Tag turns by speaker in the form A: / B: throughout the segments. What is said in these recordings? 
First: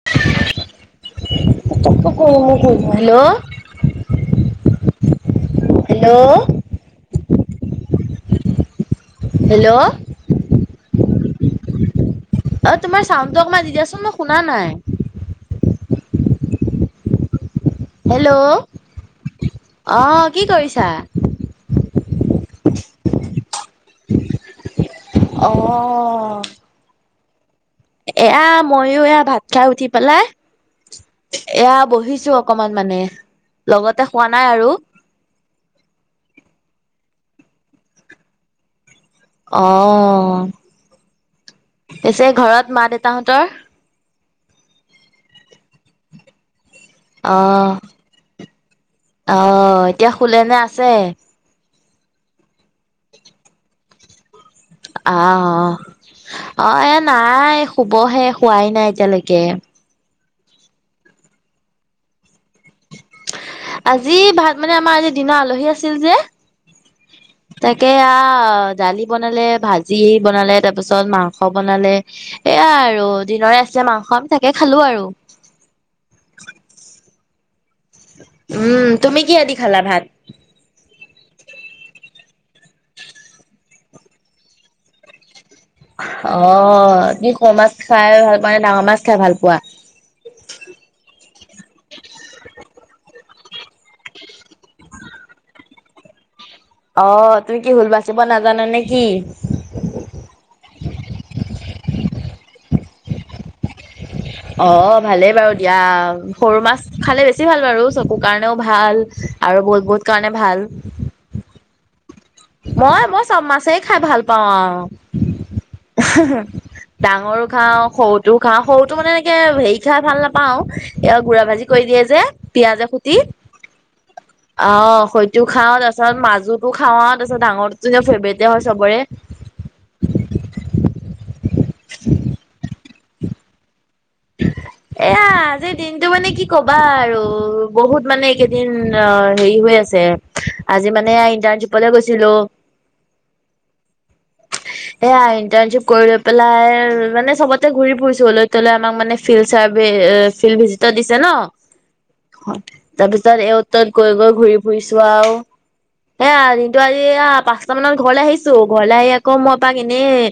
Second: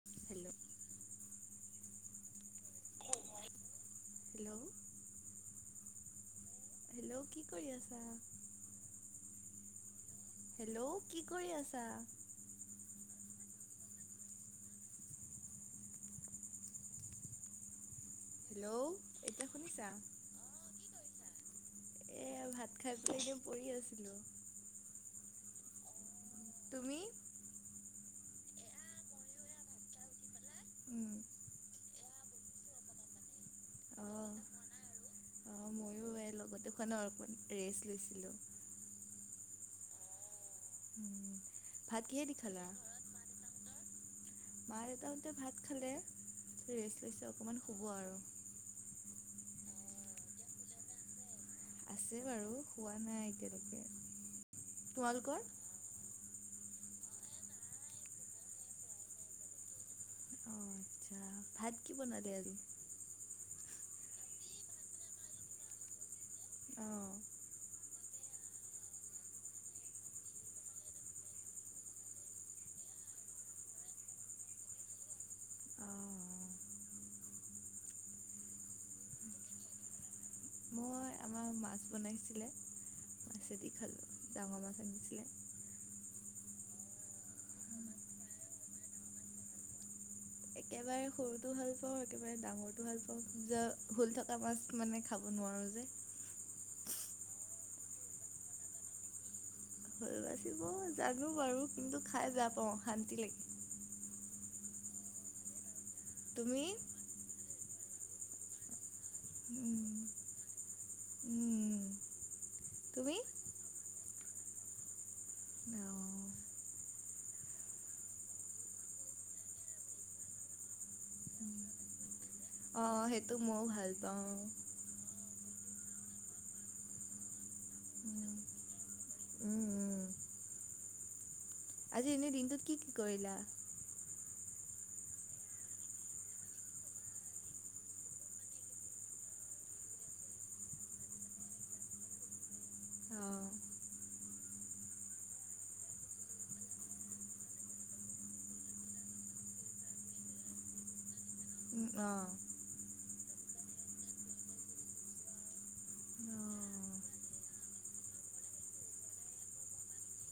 A: [unintelligible]
B: Hello
A: hello
B: hello
A: hello কি কৰি আছা
B: হেল্ল'
A: হেল্ল' কি কৰি আছা
B: অ তোমাৰ চাউণ্ডটো অকণমান দি দিয়াচোন মই শুনা নাই হেল্ল'
A: হেল্ল' এতিয়া শুনিছা
B: অ কি কৰিছা
A: এয়া ভাত খাই উঠি এতিয়া পঢ়ি আছিলো
B: অ
A: তুমি
B: এয়া ময়ো এইয়া ভাত খাই উঠি পেলাই
A: উম
B: এয়া বহিছো অকণমান মানে লগতে হোৱা
A: অঁ
B: নাই আৰু
A: ময়ো এই লগতে খোৱা ন অকণমান ৰেষ্ট লৈছিলো
B: অ
A: ভাত কিহে দি খালা
B: তহঁতৰ
A: মা দেউতাহঁতে ভাত খালে ৰেষ্ট লৈছে অকণমান
B: অঁ
A: শুব আৰু
B: অঁ এতিয়া শুলেনে আছে
A: আছে বাৰু হোৱা নাই এতিয়ালৈকে
B: আ
A: তোমালোকৰ
B: অ অ এ নাই শুবহে হোৱাই নাই এতিয়ালৈকে
A: ভাত কি বনালে আজি
B: আজি ভাত মানে আমাৰ আজি দিনত আলহী আছিল যে
A: অ
B: তাকে আ দালি বনালে ভাজি বনালে তাৰ পিছত মাংস বনালে এয়াই আৰু দিনৰে আছিলে মাংস আমি তাকে খালো আৰু
A: অঁ
B: উম তুমি কিহেদি খালা ভাত
A: মই আমাৰ মাছ বনাইছিলে মাছে দি খালোঁ ডাঙৰ মাছ আনিছিলে
B: অ তুমি সৰু মাছ খাই ভাল পোৱা নে ডাঙৰ মাছ খাই ভাল পোৱা
A: একেবাৰে সৰুতো ভাল পাওঁ একেবাৰে ডাঙৰটো ভাল পাওঁ যে হোল থকা মাছ মানে খাব নোৱাৰোঁ যে
B: অ তুমি কি হোল বাচিব নাজানা নেকি
A: হোল বাচিব জানো বাৰু কিন্তু খাই বেয়া পাওঁ অশান্তি লাগে
B: অ ভালেই বাৰু দিয়া সৰু
A: তুমি
B: মাছ খালে বে বেছি ভাল বাৰু চকুৰ কাৰণেও ভাল আৰু বহুত বহুত কাৰণে ভাল,
A: ওম ওম
B: মই মই চব মাছেই খাই ভাল পাওঁ ডাঙৰো খাওঁ সৰুটো খাওঁ সৰুটো মানে এনেকে হেৰি খাই ভাল নাপাওঁ এ গুড়া ভাজি কৰি দিয়ে যে পিয়াঁজে হোতি
A: মোৰো ভাল অ
B: অ হয়তো খাওঁ তাৰপাছত মাজুতো খাওঁ আৰু তাৰপাছত ডাঙৰ ফেভৰেটে হয় চবৰে
A: উম উম আজি এনে দিনটোত কি কি কৰিলা
B: এয়া আজিৰ দিনটো মানে কি কবা আৰু বহুত মানে এইকেইদিন অ হেৰি হৈ আছে আজি মানে ইণ্টাৰ্নশ্বিপলৈ গৈছিলোঁ।
A: অ
B: এয়া ইণ্টাৰ্নশ্বিপ কৰি লৈ পেলাই মানে চবতে ঘুৰি ফুৰিছোঁ অলৈ তলৈ আমাক মানে ফিল্ড চাৰ্ভি ফিল্ড ভিজিটত দিছে ন
A: অঁ
B: তাৰ পিছত এ তত গৈ গৈ ঘূৰি ফুৰিছোঁ আও। এয়া
A: অঁ
B: দিনটো আজি পাঁচটা মানত ঘৰলে আহিছো ঘৰলৈ আহি আকৌ মই পাক এনেই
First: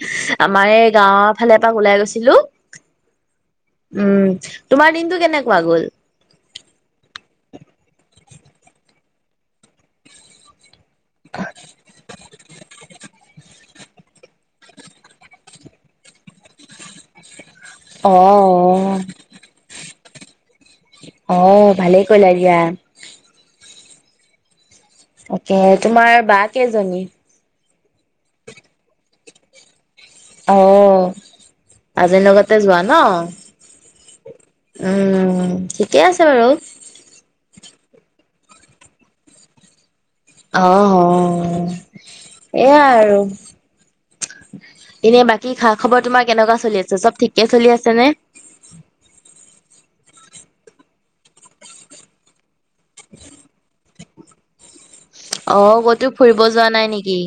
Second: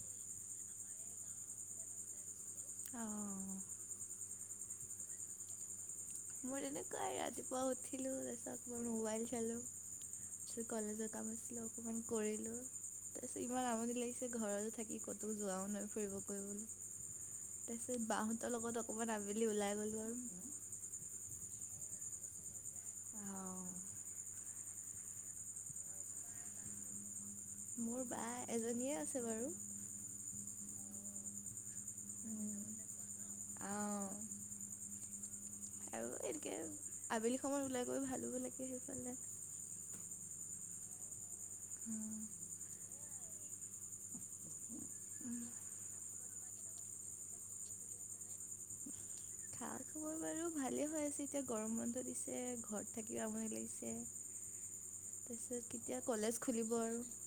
B: আমাৰ এই গাঁওৰ ফালে এপাক ওলাই গৈছিলোঁ।
A: আহ
B: উম তোমাৰ দিনটো কেনেকুৱা গ'ল?
A: মই যেনে কাই ৰাতিপুৱা উছিলো দে চক মই মোবাইল চালো তাৰপিছত কলেজৰ কাম আছিলে অকমান কৰিলো তাৰপিছত ইমান আমনি লাগিছে ঘৰতে থাকি ক'তো যোৱাও নহয় ফুৰিব কৰিবলৈ। তাৰপিছত
B: অ
A: বাহঁতৰ লগত অকমান আবেলি ওলাই গলো আৰু
B: অ ভালেই কলা দিয়া
A: অ
B: অকে তোমাৰ বা কেইজনী?
A: মোৰ বা এজনীয়ে আছে বাৰু
B: আহ আজিৰ লগতে যোৱা ন
A: অঁ
B: উম ঠিকে
A: আৰু
B: আছে বাৰু
A: এনেকৈ আবেলি সময়ত ওলাই গৈ ভাল হ'ব লাগে সেইফালে
B: অ অ
A: অঁ'
B: এয়াই আৰু এনে বাকী খাক খবৰ তোমাৰ কেনেকুৱা চলি আছে চব ঠিকে চলি আছেনে?
A: মোৰ বাৰু ভালে হৈ আছে এতিয়া গৰম বন্ধ দিছে। ঘৰত থাকিব আমনি লাগিছে
B: অ
A: তাৰপিছত কেতিয়া
B: ক'তো
A: কলেজ
B: ফুৰিব যোৱা
A: খুলিব
B: নাই
A: আৰু।
B: নেকি?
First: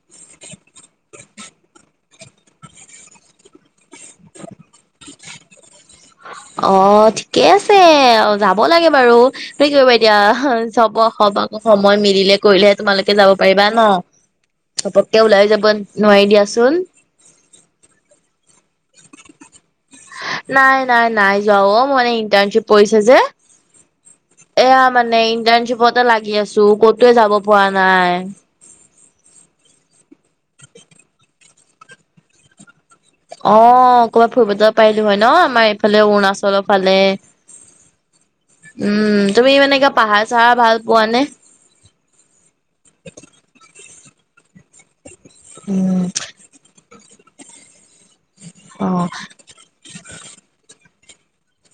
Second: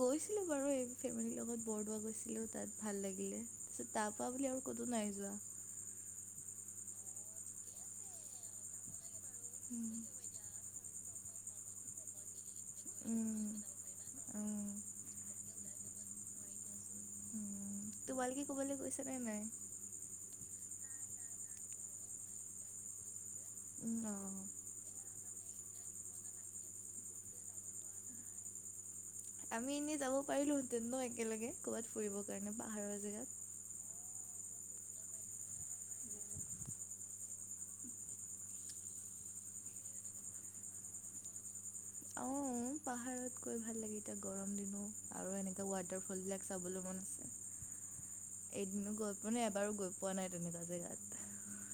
A: গৈছিলো বাৰু এই ফেমিলিৰ লগত বৰদোৱা গৈছিলো তাত ভাল লাগিলে। পিছত তাৰাপ পৰা বুলি আৰু ক'তো নাই যোৱা।
B: অ', ঠিকে আছে যাব লাগে বাৰু। কৰিবা এ
A: উম
B: দিয়া চাব হব আকৌ সময় মিলিলে কৰিলেহে তোমালোকে যাব
A: উম
B: পাৰিবা ঘপককে ওলাই যাব নোৱাৰি দিয়াচোন।
A: উম,। তোমালোকে কবালে গৈছা নে নাই?
B: নাই নাই নাই যোৱা অ মানে ইণ্টাৰ্ণশ্বিপ পৰিছে যে।
A: উম অ
B: এয়া মানে ইণ্টাৰ্ণশ্বিপতে লাগি আছো ক'তোৱে যাব পৰা নাই।
A: আমি এনেই যাব পাৰিলোহেঁতেন একেলগে কৰ'ৰবাত ফুৰিবৰ কাৰণে পাহাৰৰ জেগাত
B: অ', কৰবাত ফুৰিব যব পাৰিলো হয় ন' আমাৰ এইফালে অৰুণাচলৰ ফালে। উম, তুমি মানে কা পাহাৰ চাহাৰ ভাল পোৱা নে?
A: অ', পাহাৰত গৈ ভাল লাগে এতিয়া গৰম দিনত আৰু এনেকা
B: উম
A: ৱাটাৰ ফল বিলাক চাবলৈ মন আছে এদিনো
B: অ',
A: গৈ পোৱা নাই। বাৰু গৈ পোৱা নাই তেনেকুৱা জেগাত।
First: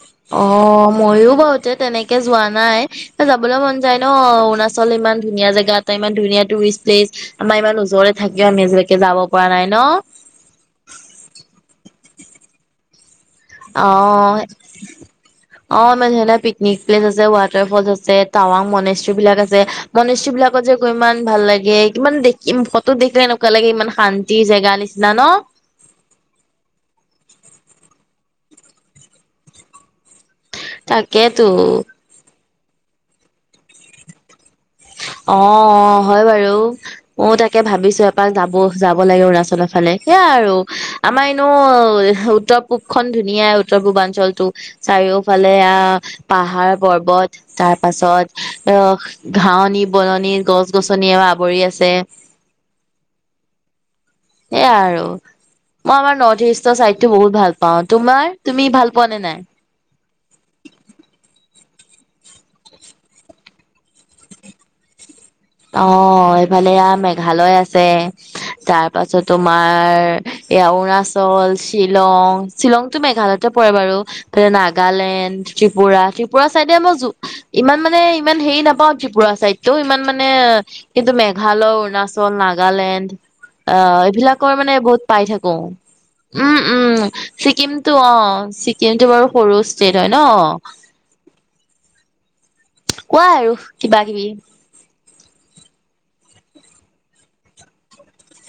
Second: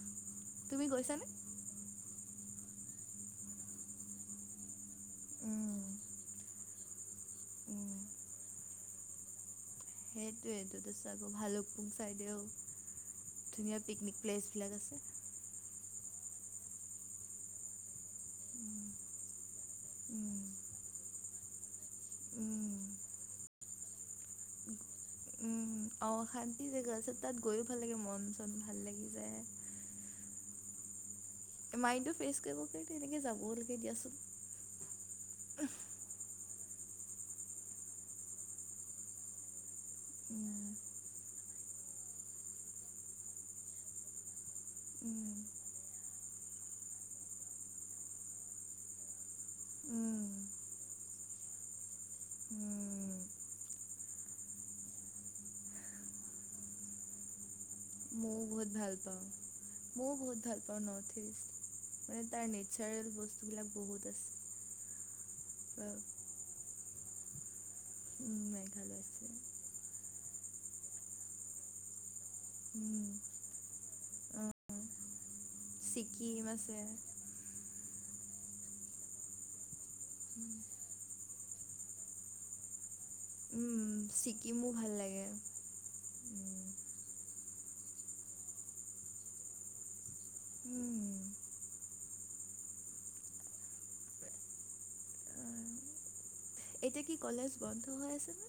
A: তুমি
B: অ',
A: গৈছানে
B: ময়ো বাৰু তে তেনেকে যোৱা নাই, যাবলৈ মন যায় ন, অৰুণাচল ইমান ধুনীয়া জোগা,
A: উম
B: এটা ইমান ধুনীয়া টুৰিষ্ট প্লেচ, আমাৰ ইমান
A: উম
B: ওজৰৰে থাকে আমি এজিলৈকে যাব পৰা নাই ন,
A: সেইটোৱেইটো, তাৰপাছত আকৌ ভালুকপুং চাইদেউ। ধুনীয়া, পিকনিক
B: অ'
A: প্লেচ বিলাক আছে।
B: অ, মানুহলে পিকনিক প্লেচ আছে, ৱাটাৰ ফল আছে, টাৱাং মনেশ্ৰী বিলাক আছে। মনষ্যী
A: উম,
B: বিলাকত যে ইমান ভাল লাগে, কিমান দেখিম ফটো দেখিলে এনেকুৱা লাগে ইমান শান্তি জেগা নিচিনা ন,
A: উম, অ, অশান্তি জেগা আছে তাত, গৈও ভাল লাগে মন চন ভাল লাগি যায়।
B: তাকে, তো।
A: মাইণ্ড ফ্ৰেচ কৰিব, এনেকে যাবও লাগে দিয়াচোন।
B: অ, অ, হয় বাৰু। অ, তাকে ভাবিছো এপাক যাব, যাব, লাগিব, অৰুণাচলৰ ফালে, সেয়া আৰু।
A: উম,
B: আমাৰ এনেও, উত্তৰ পূবখন ধুনীয়াই, উত্তৰ পূবাঞ্চলটো।
A: উম,
B: চাৰিওফালে আহ, পাহাৰ পৰ্বত তাৰ পাছত আহ ঘাহনি-
A: উম,
B: বননি, গছ-গছনি এও আৱৰি আছে।
A: উম, [inaudible]
B: সেয়াই আৰু মই আমাৰ নৰ্থ ইষ্টৰ চাইডতো, বহুত ভাল পাওঁ, তোমাৰ?
A: ময়ো
B: তুমি
A: বহুত ভাল
B: পোৱা নে
A: পাওঁ।
B: নাই
A: মইও বহুত ভাল পাওঁ নৰ্থ ইষ্ট, মানে তাৰ নেচাৰেল বস্তুবিলাক বহুত আছে। [inaudible]
B: অ,
A: বা-
B: এইফালে এয়া‌, মেঘালয় আছে,
A: উম,
B: তাৰ
A: মেঘালয় আছে,
B: পাছতো আমাৰ এইয়া, অৰুণাচল, শ্বিলং শ্বিলংটো
A: উম,
B: মেঘালয়তে পৰে বাৰু, নাগালেণ্ড, ত্ৰিপুৰা,
A: ছিকিম
B: ত্ৰিপুৰা চাইডে
A: আছে।
B: মই য ইমান মানে ইমান হেৰি নাপাওঁ, ত্ৰিপুৰা ছাইদটো ইমান মানে কিন্তু মেঘালয়, অৰুণাচল, নাগালেণ্ড। অ,
A: উম,
B: এইবিলাকৰ
A: ছিকিমো
B: মানে
A: ভাল
B: বহুত পাই
A: লাগে।
B: থাকো। উম, উম, ছিকিমতটো অ, ছিকিম টো বাৰু সৰু ষ্টেট হয় ন,
A: উম,
B: কোৱা আৰু কিবা-কিবি।
A: [unintelligible] এতিয়া কি কলেজ বন্ধ হৈ আছে নে?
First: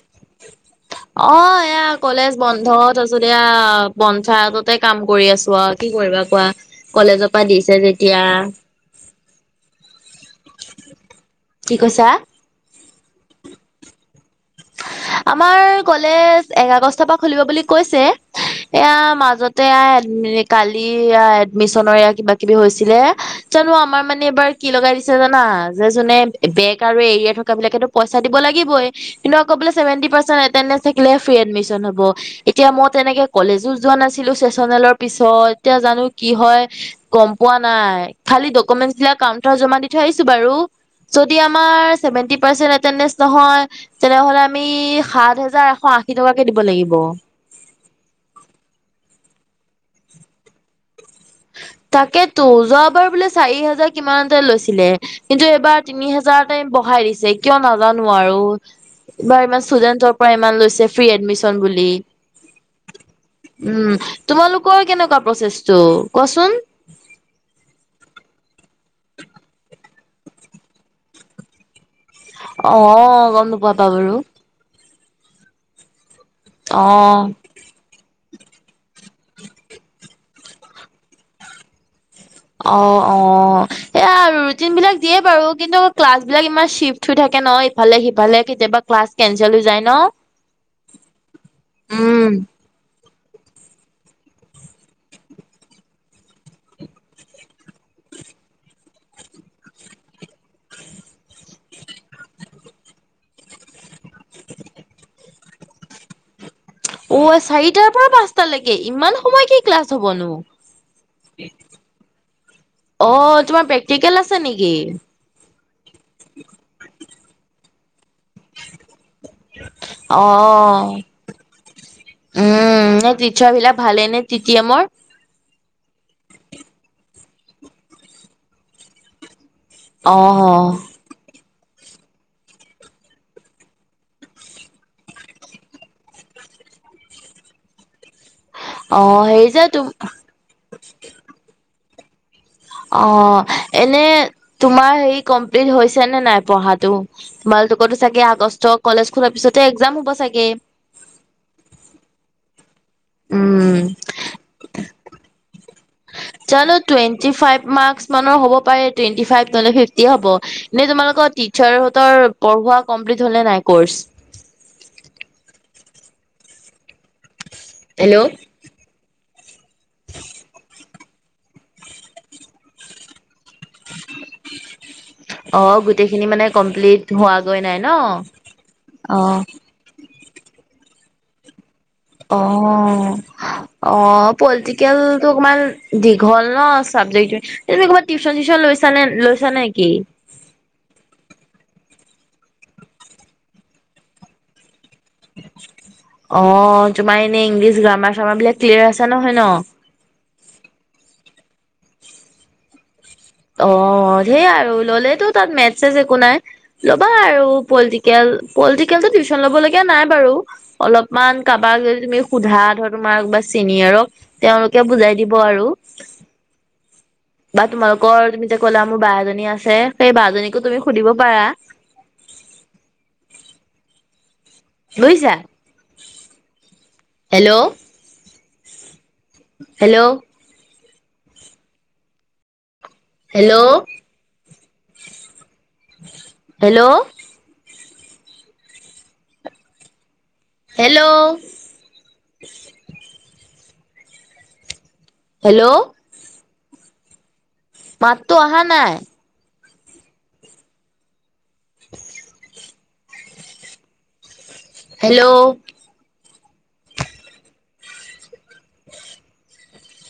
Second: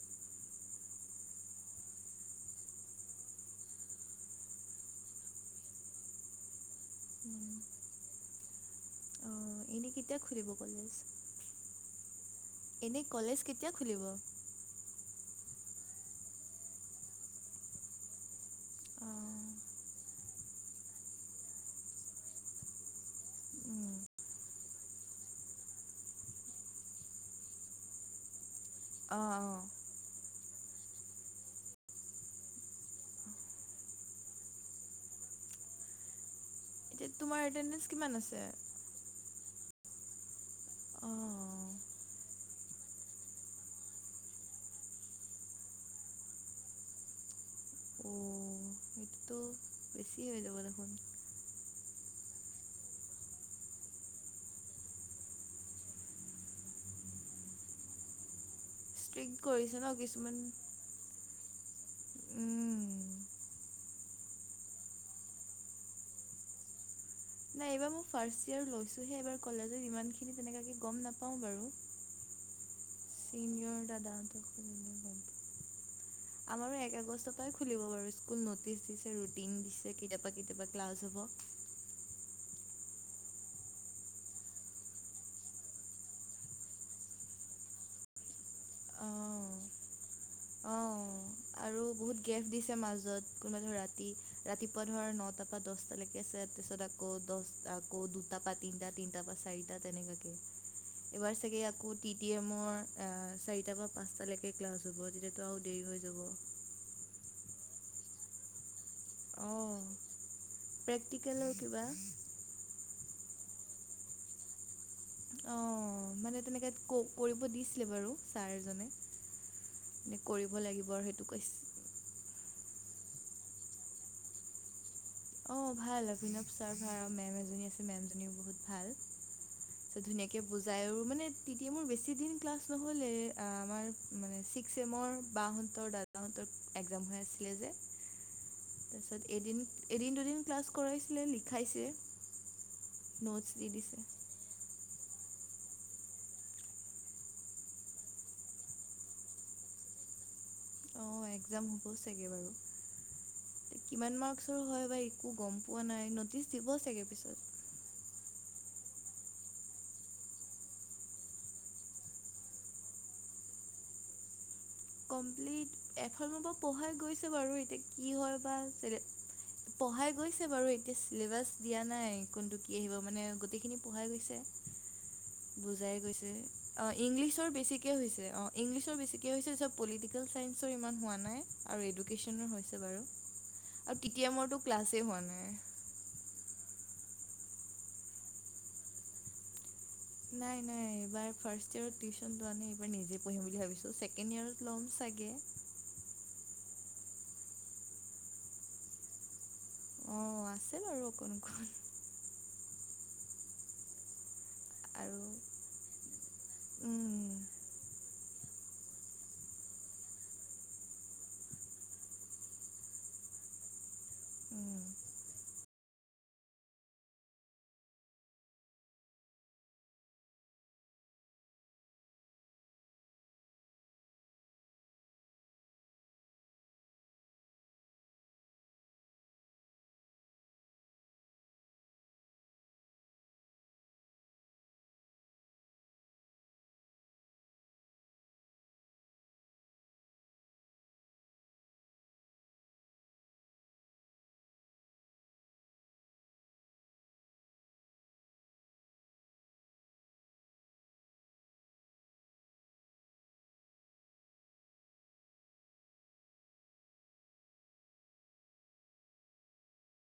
B: অ, এয়া কলেজ বন্ধ তাৰপিছত এয়া, পঞ্চায়ততে কাম কৰি‌ আছো আৰু কি কৰিবা কোৱা, কলেজৰ পৰা দিছে যেতিয়া
A: অ, এনেই কেতিয়া খুলিব কলেজ?
B: কি কৈছা?
A: এনেই, কলেজ কেতিয়া খুলিব?
B: আমাৰ কলেজ এক আগষ্টৰ পৰা খুলিব বুলি কৈছে। এয়া
A: অঁ
B: মাজতে, এই কালি এডমিশনৰ এয়া কিবা-কিবি হৈছিলে। জানো
A: উম,
B: আমাৰ মানে এইবাৰ কি লগাই দিছে জানা, যে যোনে বেগ আৰু এৰিয়া থকা বিলাকেতো পইচা দিব লাগিবই।
A: অঁ
B: কিন্তু আকৌ
A: অঁ
B: বোলে, seventy percent attendance free admission হ'ব, এতিয়া মই তেনেকে কলেজো যোৱা নাছিলো চেচনেলৰ পিছত। এতিয়া জানো কি হয়
A: এতিয়া
B: গম
A: তোমাৰ
B: পোৱা
A: এটেণ্ডেঞ্চ
B: নাই,
A: কিমান আছে?
B: খালি কমেণ্টছবিলাক কাউণ্টাৰত জমা দি থৈ আহিছোঁ বাৰু, যদি
A: অঁ
B: আমাৰ ছেভেনটি ছ, নহয় তেনে হ'লে আমি, সাত হাজাৰ এশ‌ আশী টকাকে দিব লাগিব।
A: অঁঅঁ। এইটোতো, বেছি হৈ যাব দেখোন।
B: তাকেতো যোৱাবাৰ বোলে চাৰি হাজাৰ কিমানতে লৈছিলে। কিন্তু, এইবাৰ তিনি হাজাৰতে বঢহাই দিছে। কিয় নাজানো আৰু।
A: ষ্ট্ৰিক্ট
B: এইবাৰ
A: কৰিছে ন
B: ষ্টুডেন্টৰ পৰা
A: কিছুমান
B: ইমান লৈছে ফ্ৰী এডমিশন বুলি।
A: উম।
B: উম, তোমালোকৰ কেনেকুৱা প্ৰচেছটো কোৱা চুন।
A: নাই এইবাৰ মই ফাৰ্ষ্ট ইয়াৰ লৈছোহে এইবাৰ কলেজত ইমান খিনি তেনে গম নাপাওঁ বাৰু।
B: অ। গম
A: চিনিয়ৰ
B: নোপোৱাবা
A: দাদা
B: বাৰু
A: হতক, আমাৰো
B: অ
A: এক আগষ্টৰ পৰাই খুলিব বাৰু স্কুল নটিচ দিছে, ৰুটিন দিছে, কেতিয়াবা কেতিয়াবা ক্লাছ হ'ব।
B: অ অ সেইয়া ৰুটিন বিলাক দিয়ে বাৰু কিন্তু ক্লাছ বিলাক ইমান চিফ্ট থৈ থাকে ন, ইফালে সিফালে কেতিয়াবা ক্লাছ কেচেল হৈ যায় ন।
A: অ আৰু বহুত
B: উম
A: গেফ দিছে। মাজত কোনোবা ধৰ ৰাতি ৰাতিপুৱা ধৰ নটাৰ পৰা দহটালৈকে আছে তাৰপিছত আকৌ দহ আকৌ দুটাৰ পৰা তিনটা তিনটাৰ পৰা চাৰিটা তেনেকাকে। এইবাৰ চাগে আকৌ টি টি এমৰ চাৰিটা বা পাঁচ, তালৈকে ক্লাছ হ'ব তেতিয়াতো আৰু দেৰি হৈ যাব।
B: অ চাৰিটাৰ পৰা পাঁচটালৈকে ইমান। সময় কি ক্লাছ
A: অঁ
B: হবনো
A: প্ৰেক্টিকেলৰ কিবা।
B: অ তোমাৰ প্ৰেক্টিকেল আছে নেকি?
A: অ মানে তেনেকে ক কৰিব দিছিলে বাৰু। ছাৰজনে কৰিব লাগিব
B: অ',
A: আৰু সেইটো কৈছে।
B: উম টিচাৰ বিলাক ভালে নে টি টি এমৰ।
A: অঁ ভাল [unintelligible] ছাৰ ভাল মেম এজনী আছে মেমজনীও বহুত ভাল। ত ধুনীয়াকে
B: অ',
A: বুজাই আৰু মানে। তেতিয়া মোৰ বেছি দিন ক্লাছ নহ'লে এ আমাৰ মানে ছিক্স এমৰ বাহতৰ দাদা। [unintelligible] এক্সাম হৈ আছিলে যে।
B: অ হেৰি যে তুমি,
A: দিন দুদিন ক্লাছ কৰাইছিলে, লিখাইছে।
B: অ
A: নোটছ দি দিছে
B: এনেই তোমাৰ হেৰি কমপ্লিট হৈছে নে নাই পঢ়াটো। মালটোকতো চাগে আগষ্ট কলেজ খোলাৰ পিছতে এক্জাম হ'ব চাগে।
A: অঁ এক্জাম হ'ব চাগৈ বাৰু।
B: উম,
A: কিমান মাৰ্কচৰ হয় বা, একো গম পোৱা নাই নটিচ
B: জানো
A: দিব চাগে
B: টুৱেন্টি
A: পিছত।
B: Five marks. মানৰ হ'ব পাৰে টুৱেণ্টি ফাইভ নহলে, ফিফটি হ'ব। এনেই তোমালোকৰ টিচাৰ হতৰ পঢ়োৱা কমপ্লিট হলে নাই কৰ্চ?
A: কমপ্লিট এফাল পৰা পঢ়াই গৈছে বাৰু এতিয়া কি
B: হেল্ল'
A: হয় বা। পঢ়াই গৈছে বাৰু এতিয়া চিলেবাচ দিয়া নাই, কোনটো কি আহিব মানে গতিকে, খিনি পঢহাই গৈছে।
B: অ',
A: বুজাই
B: গোটেইখিনি
A: গৈছে
B: মানে
A: অ
B: কমপ্লিট
A: ইংলিছৰ
B: হোৱাগৈ নাই ন?
A: বেছিকে হৈছে অ ইংলিছৰ বেছিকে
B: অ'।
A: হৈছে। চব পলিটিকেল চাইন্সৰ ইমান হোৱা নাই আৰু এদু
B: অ অ
A: টি টি এমৰটো ক্লাছেই হোৱা
B: পলিটিকেলটো
A: নাই।
B: অকমান, দীঘল ন চাবজেক্ট টো, এনেই ক'ৰবাত টিউচন চিউচন লৈছা লৈছা নেকি?
A: নাই নাই এইবাৰ ফাৰ্ষ্ট ইয়েৰত টিউচনোৱানে এইবাৰ নিজে পঢ়ম বুলি ভাবিছো ছেকেণ্ড ইয়েৰত ল'ম। চাগে।
B: অঁ তোমাৰ এনে ইংলিছ গ্ৰামাৰ চামাৰ বিলাক ক্লিয়াৰ আছে নহয় ন।
A: অঁ আছে বাৰু অকোন অ কোন।
B: অঁ সেয়া আৰু ল'লেতো তাত মেচজ একো নাই ল'বা আৰু।
A: উম
B: পলিটিকেল পলিটিকেলটো টিউচন ল'ব লগগীয়া নাই বাৰু। অলপমান কাৰোবাক যদি তুমি সোধা ধৰ তোমাৰ বা চেনি আৰুক
A: উম।
B: তেওঁলোকে বুজাই দিব আৰু। বা তোমালোকৰ তুমি যে কলা মোৰ ব এজনী আছে সেই বজনীকো তুমি সুধিব পাৰা। বুইচা। Hello! Hello! Hello! Hello! Hello! Hello. মাততো অহা নাই। হেলৌ।